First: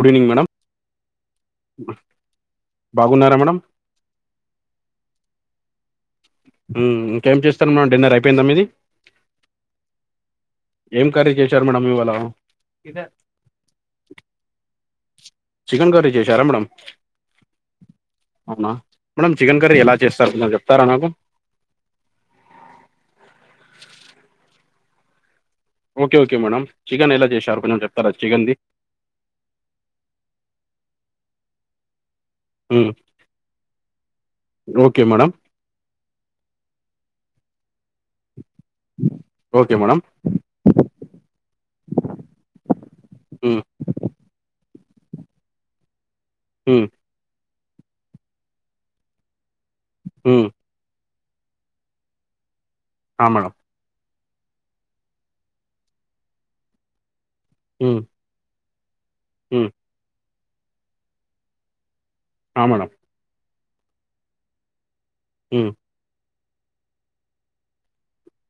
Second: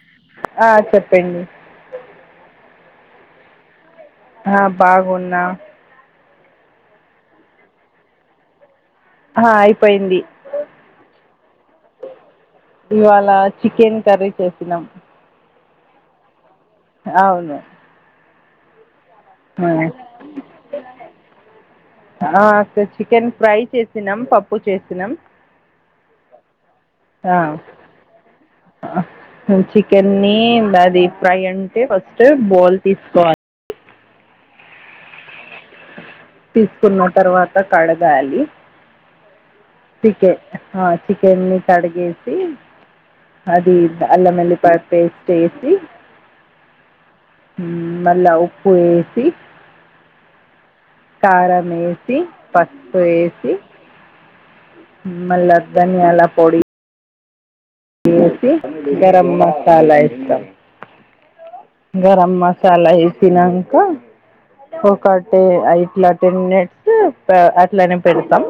Good evening madam ఆ చెప్పండి బాగున్నారా మేడం ఆ బాగున్నా ఉ ఇంకేమ్ చేస్తాన్ మేడం డిన్నర్ అయిపోయిందా మీది. హా అయిపోయింది టర్ మేడం ఇవాలా ఇవాళ చికెన్ కర్రీ చేసినాం చికన్ క్రీర్రీ చేశారా మేడమ్ అవును అవునా మేడమ్ చికెన్ ఆ కర్రీ ఎలా చేస్తారు చెప్తారా నాకు. ఆ సార్ చికెన్ ఫ్రై చేసినాం పప్పు చేసినాం ఓకే ఓకే మేడం చికెన్ ఎలా ఆ చేశారు కొంచెం చెప్తారా చికెన్ది. చికెన్ని అది ఫ్రై అంటే ఫస్ట్ బోల్ మ్మ్, తీసుకోవాలి ఓకే మేడం తీసుకున్న తర్వాత కడగాలి ఓకే మేడం చికెన్ ఆ చికెన్ని కడిగేసి మ్మ్, అది అల్లంఎల్లిపాయ పేస్ట్ వేసి ఉ మళ్ళా ఉప్పు వేసి ఉ కారం యేసి పసుపు ఆ మేడం యేసి మళ్లా ధనియాలా పొడి మ్మ్, యేసి గరం మ్మ్, మసాలా యేస్తాం గరం ఆ మేడం మసాలా యేసినంకా ఒకటే మ్మ్, అ ఇట్లా టెన్ మినిట్స్ త అట్లానే పెడతాం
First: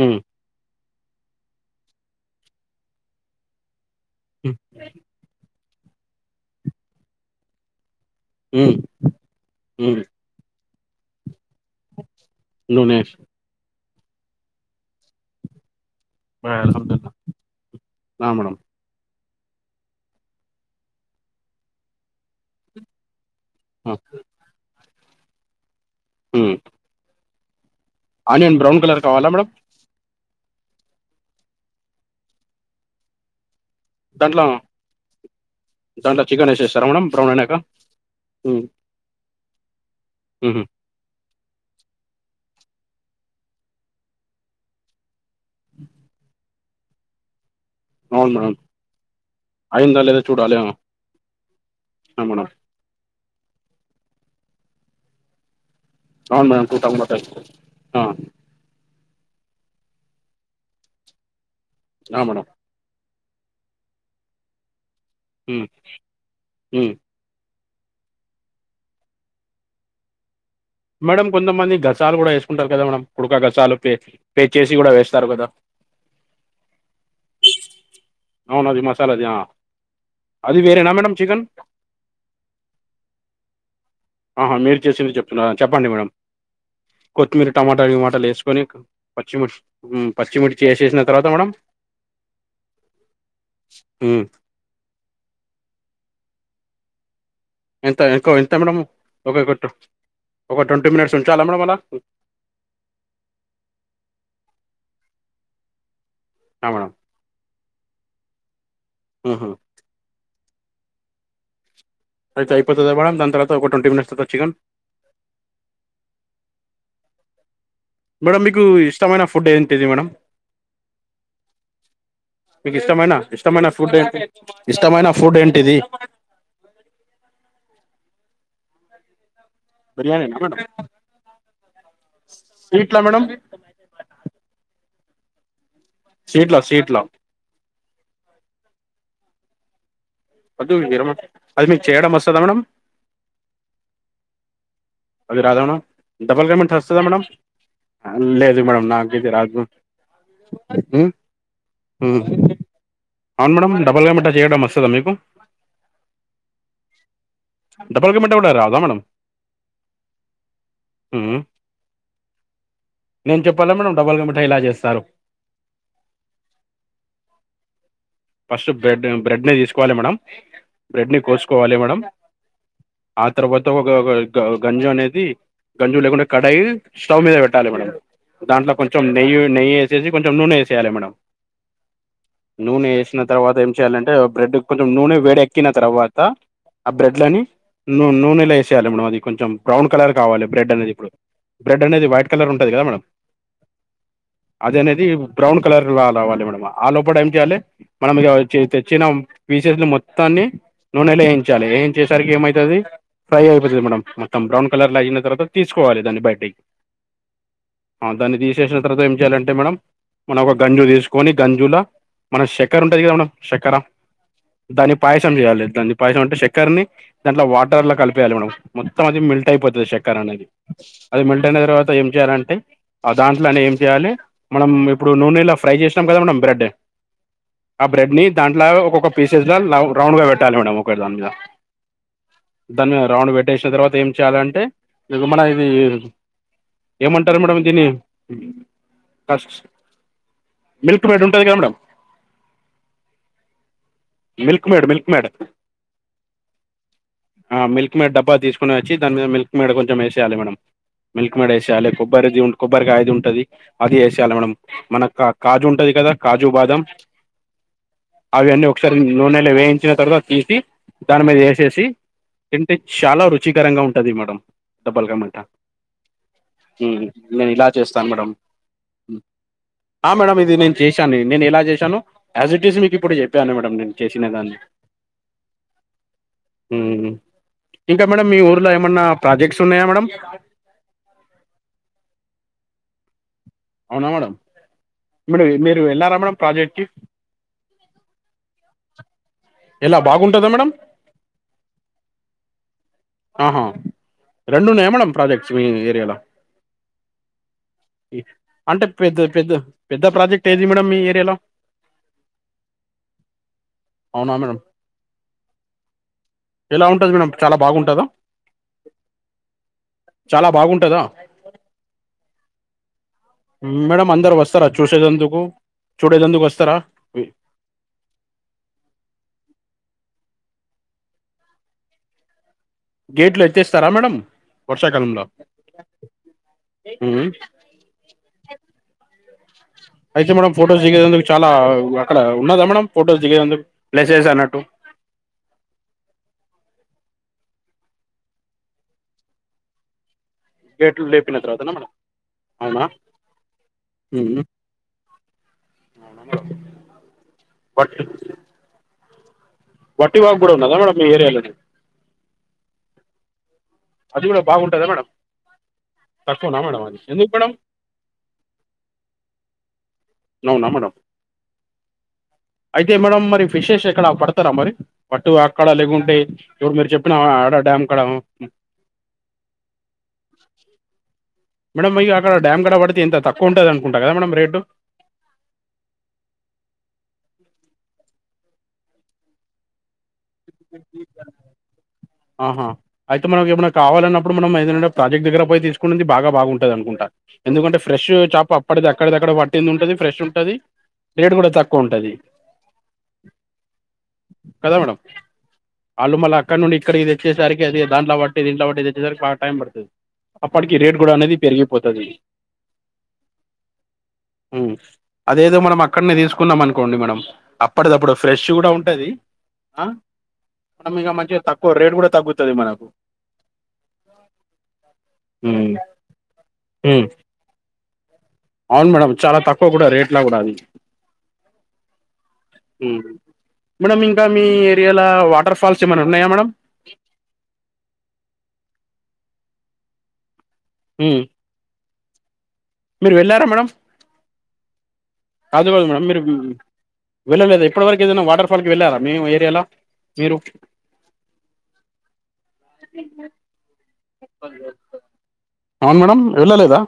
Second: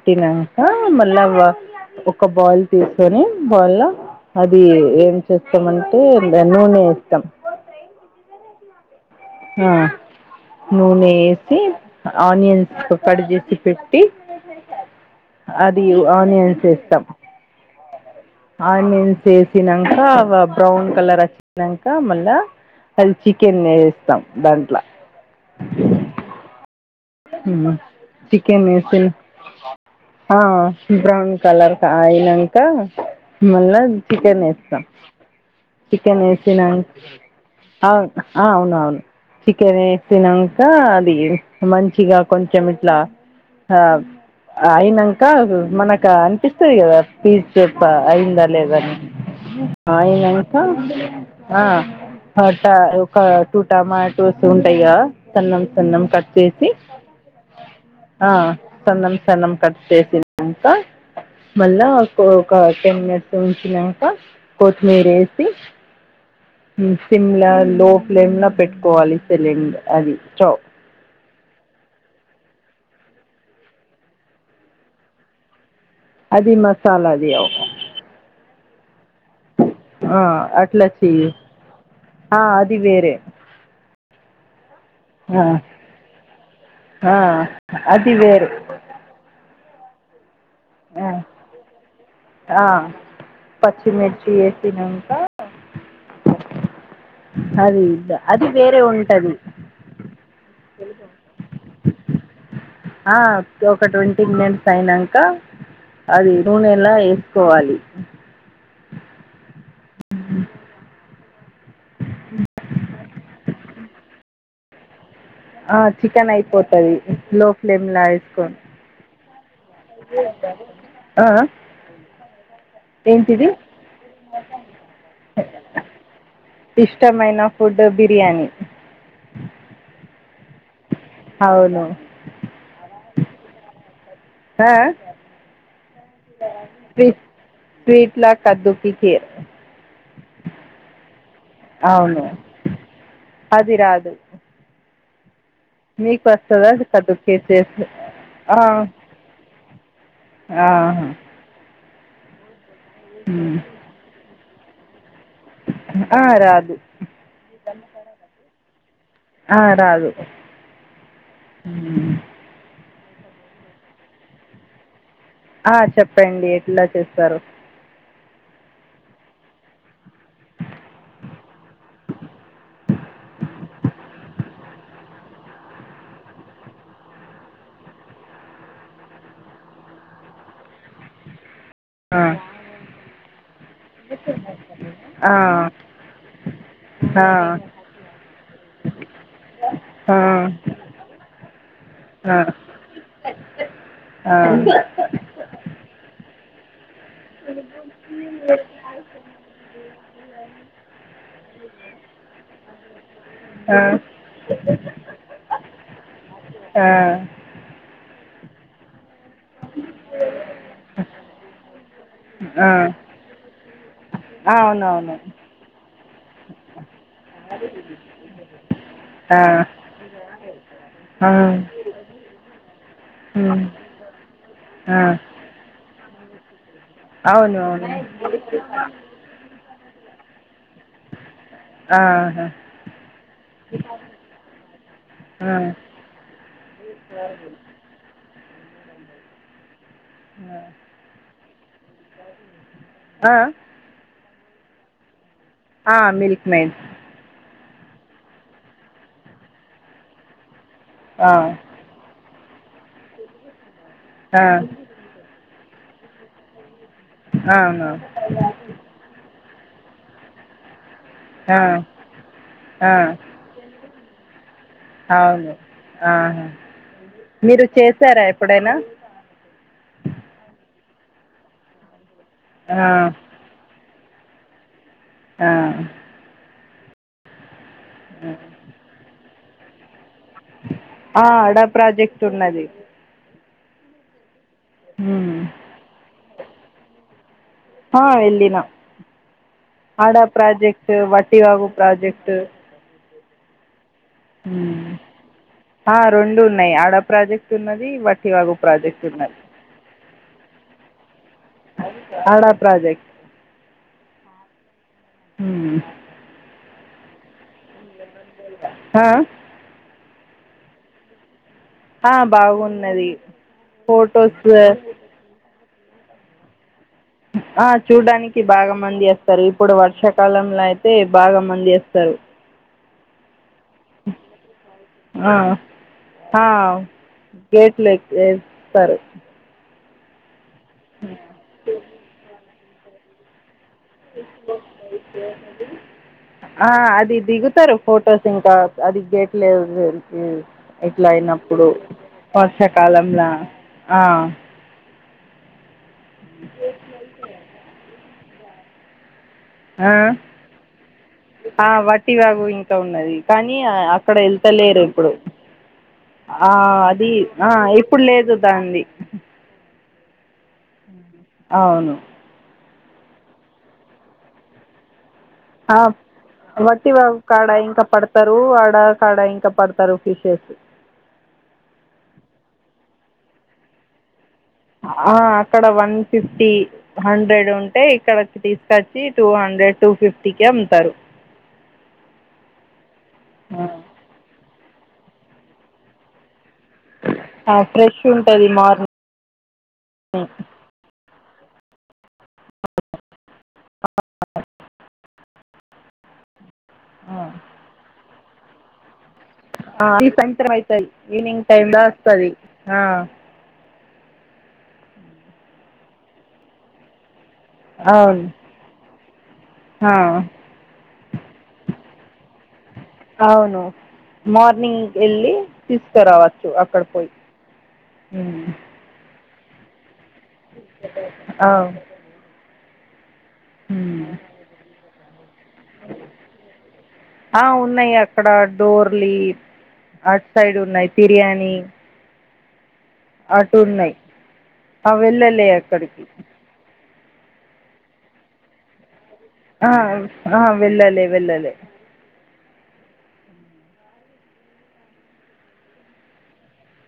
మ్మ్, మళ్ళా ఒక బాల్ తీసుకొని బౌల్లా మ్మ్, అది ఏం చేస్త్ ఇష్ట అంటే ద నూనె యేస్తాం ఉ ఆ నూనె వేసి ఆనియన్స్ నూనె కడ్ చేేసి పె ట్టి అది బాయ్, ఆనియన్స్ యేస్తాం అల్హమ్దుల్లా. ఆ మేడం ఆనియన్స్ యేసినంకా ఆ వ బ్రౌన్ కలర్ వచ్చినంకా మళ్ళా కల్స్ చికెన్ ఆ, వేస్తాం దాంట్లా ఉ ఉ చికెన్ వేస్తేనే కావాలా మేడం ఆ బ్రౌన్ కలర్ క అయినాక మళ్ళా చికెన్ దాంట్లో యేస్తాం దాంట్లో చికెన్ వేసేస్తారా యేసినంక్ మేడం బ్రౌన్ అయినాక అవును ఆ మ్మ్, అవును అవును చికెన్ యేసినంక మ్మ్, అది మంచిగా కొంచెం ఇట్లా ఆ అయినంకా మనకు అనిపి స్తది కదా పీసు ప అవును అయిందా మేడం లేదా అని అయిందా లేదా చూడాలి ఆ అయినంకా ఆ మేడం వాటారు ఒక టూ టమాటోస్ ఉంటాయ్ కదా సన్నం సన్నం కట్ అవును చేసి మేడం టూ టమాటాలు ఆ సన్నం సన్నం కట్ చేసినంక మళ్ళా ఆ ఒకో మేడం ఒక టెన్ మినిట్స్ ఉంచినాక కొత్తిమీర వేసి ఉ సిమ్లా లోఫ్లేమ్లో పెట్టుకోవాలి సిలిండ్ అది స్టవ్ మేడడం కొంతమంది గసాలు కూడా వేసుకుంటారు కదా మేడ కుడకా గసాలు పే పే చేసి కూడా వేస్తారు కదా అది మసాలాది అవు సాలది ఆ ఆ అట్లా చెయి ఆ అది వేరే ఆహ మీర్ చేసింది చెప్తున్న ఆ! చెప్పండి మేడం ఆ! కొత్తిమీర అది టమాటాలుమాటలు వేరే వేసుకొని పచ్చిమీర్ ఉమ్ పచ్చిమిర్చి వేసేసిన ఆ! తర్వాత మేడం ఆ ఉమ్, పచ్చిమిర్చి వేసినక ఎంత ఇంకో అది ఇంత మేడం వేరే ఉంటుంది ఒకక ఒక ట్వంటీ మినిట్స్ ఉంచాలా మేడమ్ అలా ఆ ఒక ట్వంటీ మినిట్స్ అయినంక అది ఆ మేడం నూనెలా వేసుకోవాలి ఉహు అయితే అయిపోతుందా మేడం దాని తర్వాత ఒక ట్వంటీ మినిట్స్ తవాత చికన్ ఆ చికెన్ అయిపోతది లో ఫ్లేమ్లో మేడంమ్ వేసుకొని మీకు ఇష్టమైన ఫుడ్ ఏంటిది మేడంమ్ మీకు ఇష్టమైన ఏంటిది ఇష్టమైన ఫుడ్ ఏంటి ఇష్టమైన ఫుడ్ ఏంటిది ఇష్టమైన ఫుడ్ బిర్యానీ బిర్యానీ నేనా మేడం అవును స్వీట్లా మేడం ఆ స్వీట్లా స్వీట్లా స్వీట్లా కద్దుూకిర్ వద్దు విరమ అది మీకు చేయడం అవును వస్తుందా మేడం అది రాదు అది రాదా మేడం మీకు డబల్ వస్తుంద పేమెంట్ వస్తుందా కదు మేడం కేేస లేదు ఆ మేడం నాకు ఇది రాదు ఆ ఉహు అవును మేడంమ్ డబుల్కమిట చేయడం వస్తుందా మీకు ఆ రాదు డబల్ గా మిఠా కూడా రాదా మేడం ఆ రాదు మ్మ్ నేను చెప్పాలా మేడం డబ్బుల్గా మిఠాయి ఎలా చేస్తారు ఆ చెప్పండి ఎట్లా చేస్తారు ఫస్ట్ బ్రెడ్ బ్రెడ్ ని తీసుకోవాలి మేడ బ్రెడ్ ని కోసుకోవాలి మేడం ఆ తవాత ఒక క గంజు అనేది గంజు లేకుండా కడాయి స్టవ్ మీద పెట్టాలి మేడం దాంట్లో కొంచెం నెయ్యి నెయ్యి వేసేసి కొంచెం నూనె వేసేయాలి మేడం ఆ నూనె వేసిన తర్వాత ఏం చేయాలంటే బ్రెడ్ కొంచెం నూనె ఆ వేడిక్కిన తర్వాత ఆ బ్రెడ్లని నూ నూనెలా వేసేయాలి మేడం అది కొంచెం బ్రౌన్ కలర్ ఆ కావాలి బ్రెడ్ అనేది ఇప్పుడు బ్రెడ్ అనేది వైట్ కలర్ ఉంటంది కదా మేడం ఆ ఆ అది అనేది బ్రౌన్ కలర్ రావాలే ఆ లోపదా ఏం చేయాలి మనకి తెచ్చిన పీసెస్లు మొత్తాన్ని నూనెలో వేయించాలి ఏం చేసరికి ఏమవుతుది ఫ్రై అయిపోతది మేడం మొత్త బ్రౌన్ కలర్లయీనా తర్వాత తీసుకోవాలి దాన్ని బయటికి ఆ దాన్ని తీసేసిన తర్వాత్ చేయలంటే మేడం మనం ఒక గంజు తీసుకొని గంజుల మన ఆ శక్కర ఉంటది కదా మన చక్కర దాన్ని అవునవును పాయసం చేయాలి దాన్ని పాయసం అంటే చక్కర్ని దాంట్లో వాటర్ లో కలిపేయాలి మేడం మొత్తం అది ఆ! మిల్ట్ అయిపోతుంది చెక్కర్ అనేది అది ఆ! మిల్ట్ అయిన తర్వాత ఏం చేయాలంటే ఆ దాంట్లనే హ్మ్. చేయాలి మనం ఆ! ఇప్పుడు నూనె ఇలా ఫ్రై చేసాం కదా మేడం బ్రెడ్ అవును ఆ అవును బ్రెడ్ ని దాంట్లా ఒక్కొక్క పీసెస్గా లవ్ రౌండ్ గ బెట్టాలి మేడం ఒకటి దాని మీద ఆహా! దాని మీద రౌండు బె చేషిన తర్వాతేం చేయాలంటే మన ఆ! ఇదీ ఏమంటరు మేడం దీన్నీ [unintelligible] మిల్క్ మెయిడ్ ఉంటది కద మేడం ఆ! మిల్క్ మేడ్ మిల్క్ మేడ్ ఆ మిల్క్ మెయిడ్ ఆ మిల్క్ మెయిడ్ డబ్బా దీసుకునచ్చి దాని మీద మిల్క్ మెయిడ్ కొంచంమేశేయాలె మేడం మిల్క్ మేడేశేయాలే కొబ్బరిది ఉం కొబ్బరికాయది ఉంటది అది ఏశేయాలె మేడం మన కా కాజు ఉం టది కదా కాజు బాదం అవును నూనెల వేయించిన తర్వాతీసీ దాని ఆ! మీదేసేసి ఆ! తింటె చాలా రుచికరంగా ఉం టది మేడం డబ్బల్ కా మీటా అవును ఆహా! ఊ నేనిలా మీరు చేస్తాను చేశారా మేడం ఎప్పుడైనా ఉ ఆ మేడం ఇది నేన్ చేశానేన్ నేనెలా జేశానో ఆజీటీజ్ ఆ! మీకిప్పుడు యె నేన్ చేషినదాన్ని ఆ ఊ ఇంకా మేడమ్ మీ ఊర్లో ఏమన్నా ప్రాజెక్ట్స్ ఉన్నయా మేడమ్ ఆ అడా ప్రాజెక్టున్నది అవునా మేడం మరీ మీరు వెళ్ళారా మేడం ప్రాజెక్ట్ కి ఆ ఎల్లిన ఎలా అడా బాగుంటుందా మేడం ప్రాజెక్టూ వట్టివాగు ప్రాజెక్టూ ఆహా రెండున్నయా మేడం ప్రాజెక్ట్స్ మీ ఆ, ఏరియాలో రెండు ఉన్నాయి ఆడ ప్రాజెక్ట్ ఉన్నది ఇ వట్టివాగు అంటే ప్రాజెక్ట్ పెద్ద ఉన్నది పెద్ద పెద్ద ప్రాజెక్టేదీ మేడమ్ మీ ఏరియాలో ఆడా ప్రాజెక్ట్ అవునా మేడం ఊ ఎలా ఉంటది మేడం చాలా బాగుంటద ఆ చాలా బాగుంటదా ఆ, బాగున్నది మేడం అందరు ఫొటోస్ వస్తరా చూశేదందుకూ చూడేదందుకు వస్తరా ఆ చూడ్డానికి బాగ మంది అస్తరు ఇప్పుడు వర్షకాలం లయితే బాగా మంది అస్తరు గేట్లు ఎత్తేస్తరా మేడమ్ వర్షాకాలంలో ఆ, ఆ గేట్లే క్ ఎస్తారు అయితే మనం ఫొటోస్ దిగేదందుకు చాలా అక్కడ ఉన్నదా మేడం ఫొటోస్ దిగేదందుకు ఆ అది దిగుతరు ఫొటోస్ ఇంకా అది గేట్ లేదు ఊ గేట్లు లేపిన ఇట్లయినప్పుడూ తర్వాతనా మేడం అవునా వర్షకాలంలా ఆ [unintelligible] ఆ బట్టి వాగు కూడా ఉన్నదా మేడం మీ ఏరియాలోనే ఆ వట్టి వాగు ఇంకా ఉన్నదీ కానీ నీ అ అక్కడ అది కూడా ఎళ్తలేరూ బాగుంటుందా మేడం ఇప్పుడు ఆ తక్కువనా మేడం అది అదీ ఎందుకు ఆ మేడం ఇప్పుడ్లేదు దాన్ది అవునా మేడం అవును అయితే మేడమ్ మరి ఫిషెస్ ఎక్కడ పడతారా మరి పట్టు అక్కడ ఆ, లేగుంటే ఎవరు మీరు చెప్పినా ఆడ డ్యామ్క్కడ కడ కడా ఇంకా పడతారు ఫిషెస్ మేడం ఇగ అక్కడ డమ్ కడ పడితే ఎంత తక్కువ ఉంటది అకుంట కదా మేడం రేట్ ఆ అక్కడ వన్ ఫిఫ్టీ హండ్రెడ్ ఉంటే ఇక్కడకి తీసుకొచ్చి టూ హండ్రెడ్ టూ ఫిఫ్టీ కి అమ్ముతారు ఆహా అయితే మనంకేమన్నా ఆ. కావలన్నప్పుడు మనం ఏదంటే ప్రాజెక్ట్ దగ్గర పోయి తీసుకునేది బాగా బాగుంటుంది టూన్ది అనుకుంట ఆ ఎందుకంటే ఫ్రెష్ ఉంటది చాప మార్నింగ్ అప్పటిది అక్కడక్కడ పట్టింది ఉంటది ఫ్రెష్ ఉంటది రేట్ కూడా తక్కువ ఉంటుంది కదా మేడం వాళ్ళు మళ్ళ అక్కడ నుండి ఇక్కడికి తెచ్చేసరికి అది దాట్లో బట్టి దీంట్లో బట్టిద తెచ్చేసరికి టైం ఆ పడుతుంది ఈ సాయంత్రం అప్పటికి అయితది రేట్ కూడా అనేది ఈవినింగ్ టైమ్ లో పెరిగిపోతది వస్తది ఆ ఉమ్ అదేదో మనం అక్కడనే తీసుకున్నాం అనుకోండి మేడం అప్పటిదప్పుడు అవును ఫ్రెష్ కూడా ఉంటది ఆ మనం ఇక మంచిగా తక్ కు రేట్ కూడా తగ్గుతాది మనకు అవును మార్నింగ్ వెళ్ళి హ్మ్. తీసుకురావచ్చు అక్కడ హ్మ్. పోయి ఉమ్ అవును మేడం చాలా తక్కువ కూడా రేట్ ఆ ఉమ్ మేడమ్ ఇంకా మీ ఏరియాల వాటర్ ఫాల్స్ ఏమైన్నా ఉన్నాయా మేడం ఆ ఉన్నాయి అక్కడ డోర్లీ అట్ సైడ్ ఉన్నాయి ఉమ్. బిర్యానీ మీరు వెళ్ళారా మేడం అటున్నాయి అ వెళ్లేలు కాదు కాదు మేడమ్ మీరు వెళ్ళలేదా ఎప్పటివరకు ఏదైనా వాటర్ ఫాల్ కి వెళ్ళారా మీ ఏరియాలో ఆ మీరు ఆ వెళ్ళలేదండీ అదే [unintelligible] అవును మేడం వెళ్ళలేదా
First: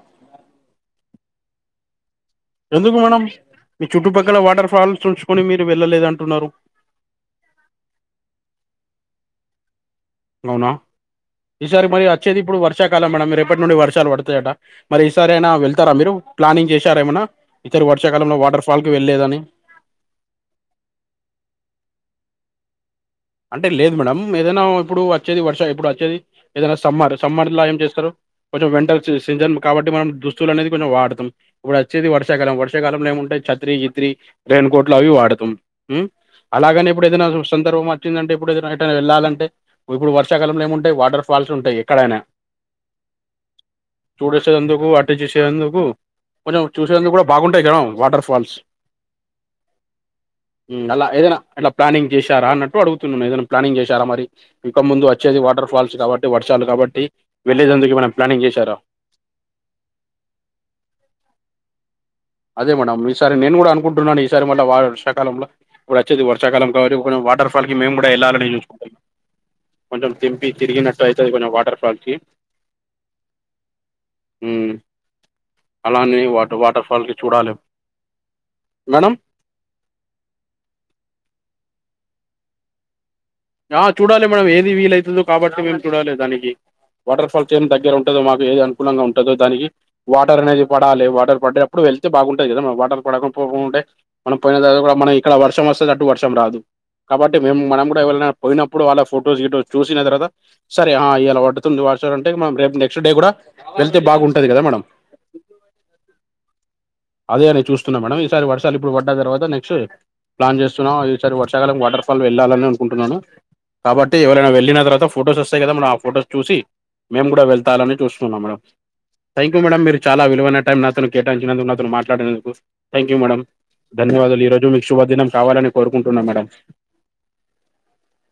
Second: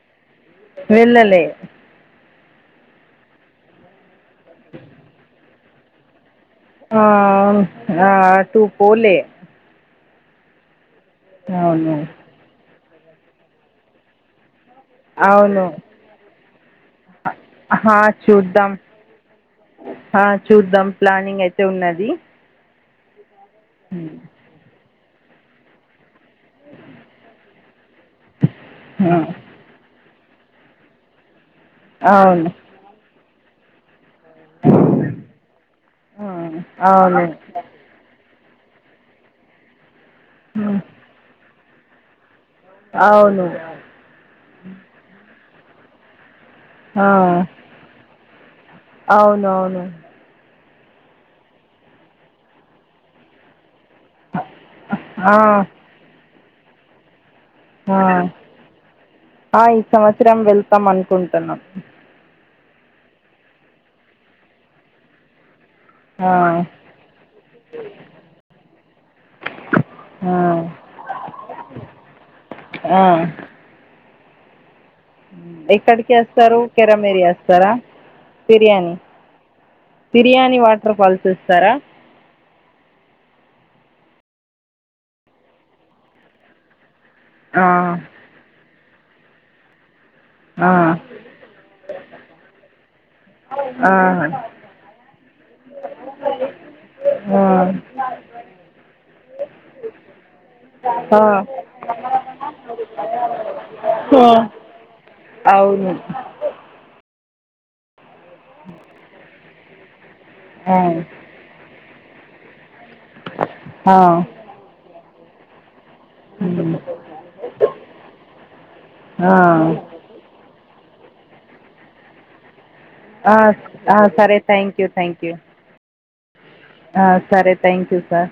వెళ్ళలే ఎందుకు మేడం మీ చుట్టుపక్కల వాటర్ ఫాల్స్ ఉంచుకని మీరు వెళ్ళలేద అంటున్నారు ఆ ఆ అటు పోలే అవునా ఈసారి అవును మరి అచ్చేది ఇప్పుడు వర్షాకాలం మేడం రేపటి వర్షాలు పడుతాయట మరి ఈ సారి అయినా అవును వెళ్తారా మీరు ప్లానింగ్ చేసార ఏమనా ఇతరు వర్షాకాలంలో వాటర్ ఫాల్ కి వెళ్ళలేదని ఆ చూద్దాం ప్లానింగ్ అయితే ఉన్నది అంటే లేదు మేడమ్ ఏదైనా ఇప్పుడు వచ్చేది వర్ష ఇప్పుడు అచ్చేది ఏదైనా సమ్మర్ సమ్మర్ల ఏం చేస్తారు కొంచెం వంటర్ సీజన్ కాబట్టి మనం దు చూలు అనేది కొంచం వాడతం ఇప్పుడు అచ్చేది ఆ, అవును వర్షకాలం వర్షాకాలంలో ఏముంటాయి చత్రి గిత్రీ రైన్కోట్లు అవి వాడుతం ఉమ్ ఆ, అలాగనే ఇప్పుడ అవును ఏ సందర్భ అంటే ఇప్పుడు ఏదైనా ఎటైనా వెళ్ళాలంటే ఇప్పుడు వర్షకాలంలో ఉమ్, ఏముంటాయి వాటర్ ఫాల్స్ ఉంటాయి ఎక్కడైనా అవును చూడేసే అందుకు వాటె చేసే అందుకు కొంచెం ఆ, చూసేందుకు కూడా బాగుంటాయి కదం వాటర్ ఫాల్స్ అవును అవును ఉమ్ అలా ఏదైనా ఇలా అట్లా ప్లానింగ్ చేశారా అన్నట్టు అడుగుతున్నాను ఏదైనా ప్లానింగ్ చెస్ చార మరి ఇంక ముందు ఆ, అచ్చేది వాటర్ ఫాల్స్ కాబట్టి వర్షాలు కాబట్టి వెళ్ళేదందుకు ఆ ఏమైనా ప్లానింగ్ చేశారా ఆ ఈ సంవత్సరం వెళ్తాం అనుకుంటన్నాం అదే మేడం ఈసారి నేను కూడా అనుకుంటున్నాను ఈసారి మళ్ళీ వర్షాకాలంల ఇప్పుడు వచ్చది ఆ, వర్షాకాలం కాబట్టి కొంచం వాటర్ ఫాల్ కి మేము కూడా ఎల్లాలని చూసుకుంటాం కొంచెం ఆ, తింపి తిరిగినట్టు అయితది కొంచెం వాటర్ఫాల్ కి ఆ ఉ ఎక్కడికి వస్తారు కి కెరామరీ చూడాలి [unintelligible] biryani madam biryani waterfalls ఇస్తార ఆ చూడాలి మేడమ్ ఏది వీలవుతుందో కాబట్టి మేము చూడాలి దానికి వాటర్ ఫాల్స్ ఆ, ఏమి దగ్గర ఉంటదో మాకు ఏది అనుకూలంగ ఉంటుందో దానికి వాటర్ అనేది ఆ, పడాలి వాటర్ పడే అప్పుడు వెళ్తే బాగుంటది కదా మన వాటర్ పడక పోకుంటే ఆ, మనం పోయిన [unintelligible] మనం ఇక్కడ వర్షం వస్తది అటు వర్షం రాదు కాబట్టి ఆ, మేము మనం కూడ [unintelligible] పోయినప్పుడు వాళ్ళ ఫొటోస్ [unintelligible] చూసిన తర్వాత సరే ఆ, ఇలా పడ్తుది [unintelligible] అంటే రేపు నెక్స్ట్ డే కూడ వెళ్తే ఆ. బాగుంటది కదా మేడం అవును అదే అని చూస్తున్నా మేడం ఈసారి వర్షాలు ఇప్పుడు పడ్డా తర్వాత నెక్స్ట్ ప్లాన్ ఆ. చేస్తున్నాము ఈసారి వర్షకాలం వాటర్ ఫాల్ వెళ్ళాలని అనుకుంటు ఆ! కాబట్టి ఎవరైన వెళ్ళిన తర్వాత ఫొటోస్ వస్తాయి కదా మన ఫొటోస్ చూసి హ్మ్. మేము కూడ వెళ్తాలని చూస్తున్నాం మేడం ఆ! థ్యాంక్ యూ మేడం మీరు చాల విలువైన టైమ్ నాతోని కేటాయిచినందుకు నాతోని మాట్లాడినందుకు థ్యాంక్ యూ ఆ! మేడం ఆ! సరే ధన్యవాదాలు ఈ రోజు థ్యాంక్ మీకు యూ థ్యాంక్ శుభదినం యూ కావాలని కోరుకుంటున్నా మేడం సరే థ్యాంక్ యూ సార్